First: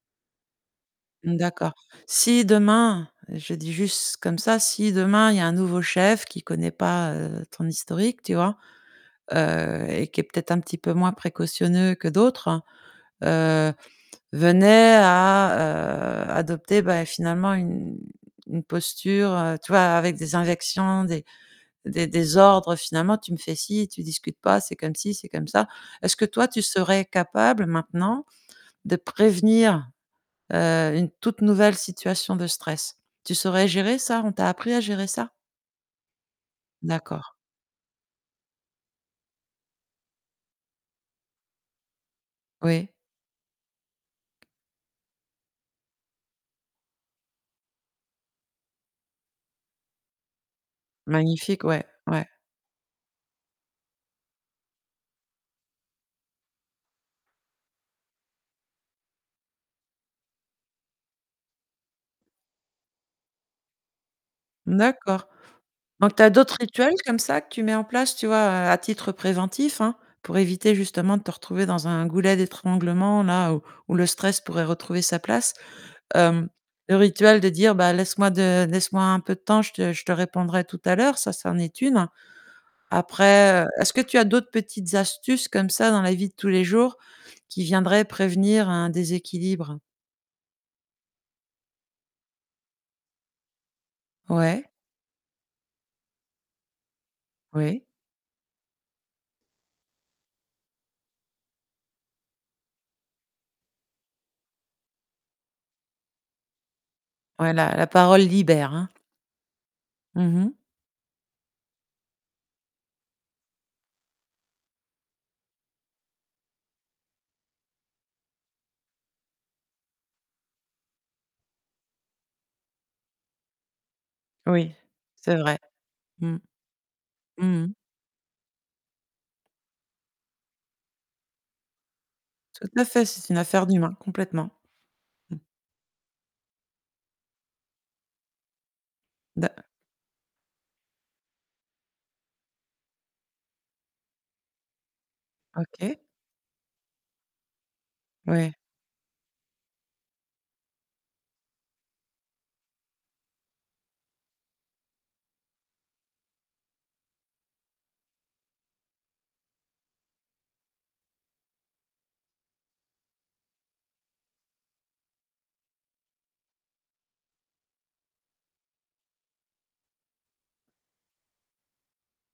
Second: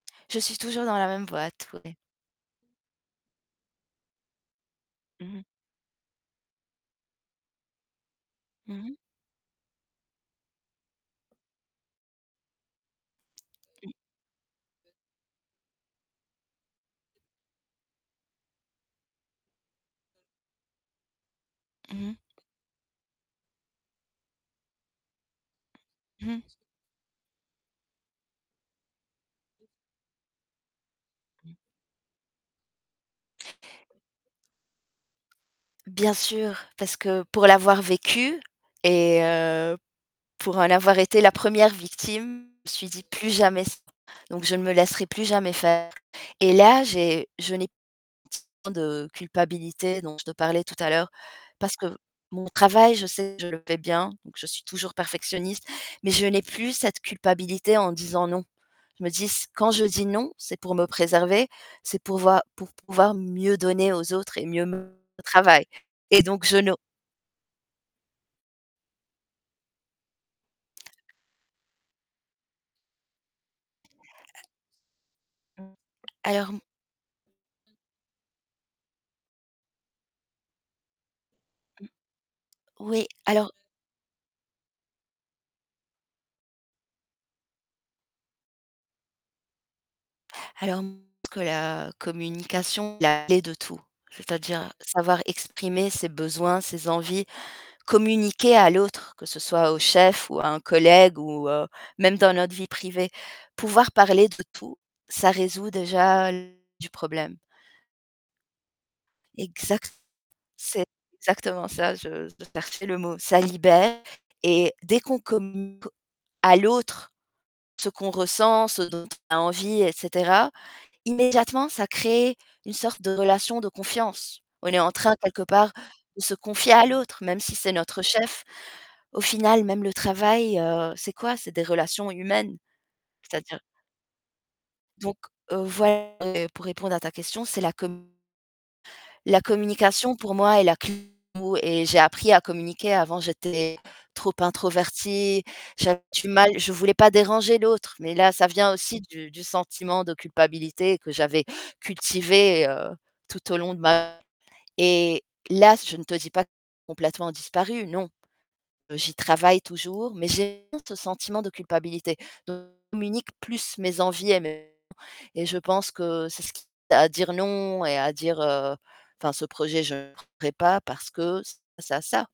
Je suis toujours dans la même boîte, D'accord. oui. Si demain, je dis juste comme ça, si Mmh demain il y mh. a un nouveau chef qui connaît pas, heu, ton historique, tu vois? Mmh mh. Heu, et qui est peut-être un petit peu moins précautionneux que d'autres, heu, venait à, heu, adopter, bah, finalement, une une posture, tu vois? Avec des injections, des Mmh des mh. des ordres, finalement: «Tu me fais si, tu discutes pas, c'est comme ci, c'est comme ça». Est-ce que Mmh. toi, tu serais capable, maintenant, de prévenir, heu, une toute nouvelle situation de stress? Tu saurais gérer ça? On t'a appris à gérer ça? Bien sûr, parce que D'accord. pour l'avoir vécu et heu, pour en avoir été la 1re victime, je me suis Oui. dit: «Plus jamais ç» donc je ne me laisserai plus jamais faire. Et là, j'ai je n'ai [unintelligible] tant de culpabilité dont je te parlais tout à l'heure. Magnifique, Parce ouais, que ouais. mon travail, je sais je le fais bien, donc je suis toujours perfectionniste mais je n'ai plus cette culpabilité en disant: «Non». Je me dis s: «Quand je dis "non", c'est pour me préserver, c'est pour voir pour pouvoir mieux donner aux autres et mieux me [unintelligible] D'accord, travail» donc tu et as donc je d'autres ne rituels comme ça que tu mets en place, tu vois? À titre préventif, hein, pour éviter justement, de te retrouver dans un goulet d'étranglement-là, où où le stress pourrait retrouver sa place. Mmh. Hem, Alors, m le rituel de dire, bah: «Laisse-moi de laisse-moi un peu de temps, je te je te répondrai tout à l'heure», ça, ça en est Mmh. 1. Oui, alors Après, heu, est-ce que tu as d'autres petites astuces comme ça, dans la vie de tous les jours, qui viendrait prévenir un déséquilibre? Alors que la communication, la clé de tout, Ouais. c'est-à-dire savoir exprimer ses besoins, ses envies, Oui. communiquer à l'autre, que ce soit au chef ou à un collègue ou heu, même dans notre vie privée. Pouvoir parler de tout, ça résout déjà l du problème. Voilà, la parole libère, hein. Exacte Mmh mh. c'est exactement ça, je je cherchais le mot. Ça libère et dès qu'on com [unintelligible] à l'autre ce qu'on ressent, ce dont on a envie et cetera, immédiatement ça crée une sorte de relation de confiance. On Oui, est en train, c'est quelque vrai. part, de se Mmh. confier à l'autre, même si Mmh c'est mh. notre chef. Au final, même le travail, heu, c'est quoi? C'est des relations humaines. Tout à fait, c'est une C'est-à-dire affaire d'humain, complètement. Donc Mmh. heu, voil pour répondre à ta question, c'est la com La Da communication pour moi est la cl maux et j'ai appris à communiquer. Avant j'étais trop introvertie, OK. j'avais du mal, je voulais pas déranger l'autre mais là ça Ouais. vient aussi du du sentiment de culpabilité que j'avais cultivé, heu, tout au long de ma [unintelligible] et là, je ne te dis pas complètement disparu, non. Heu, j'y travaille toujours, mais j'ai [unintelligible] honte ce sentiment de culpabilité. Do [unintelligible] communique plus mes envies et mes [unintelligible] et je pense que c'est ce qui [unintelligible] à dire: «Non» et à dire, heu, enfin ce projet, je ferai pas parce que ce ça ça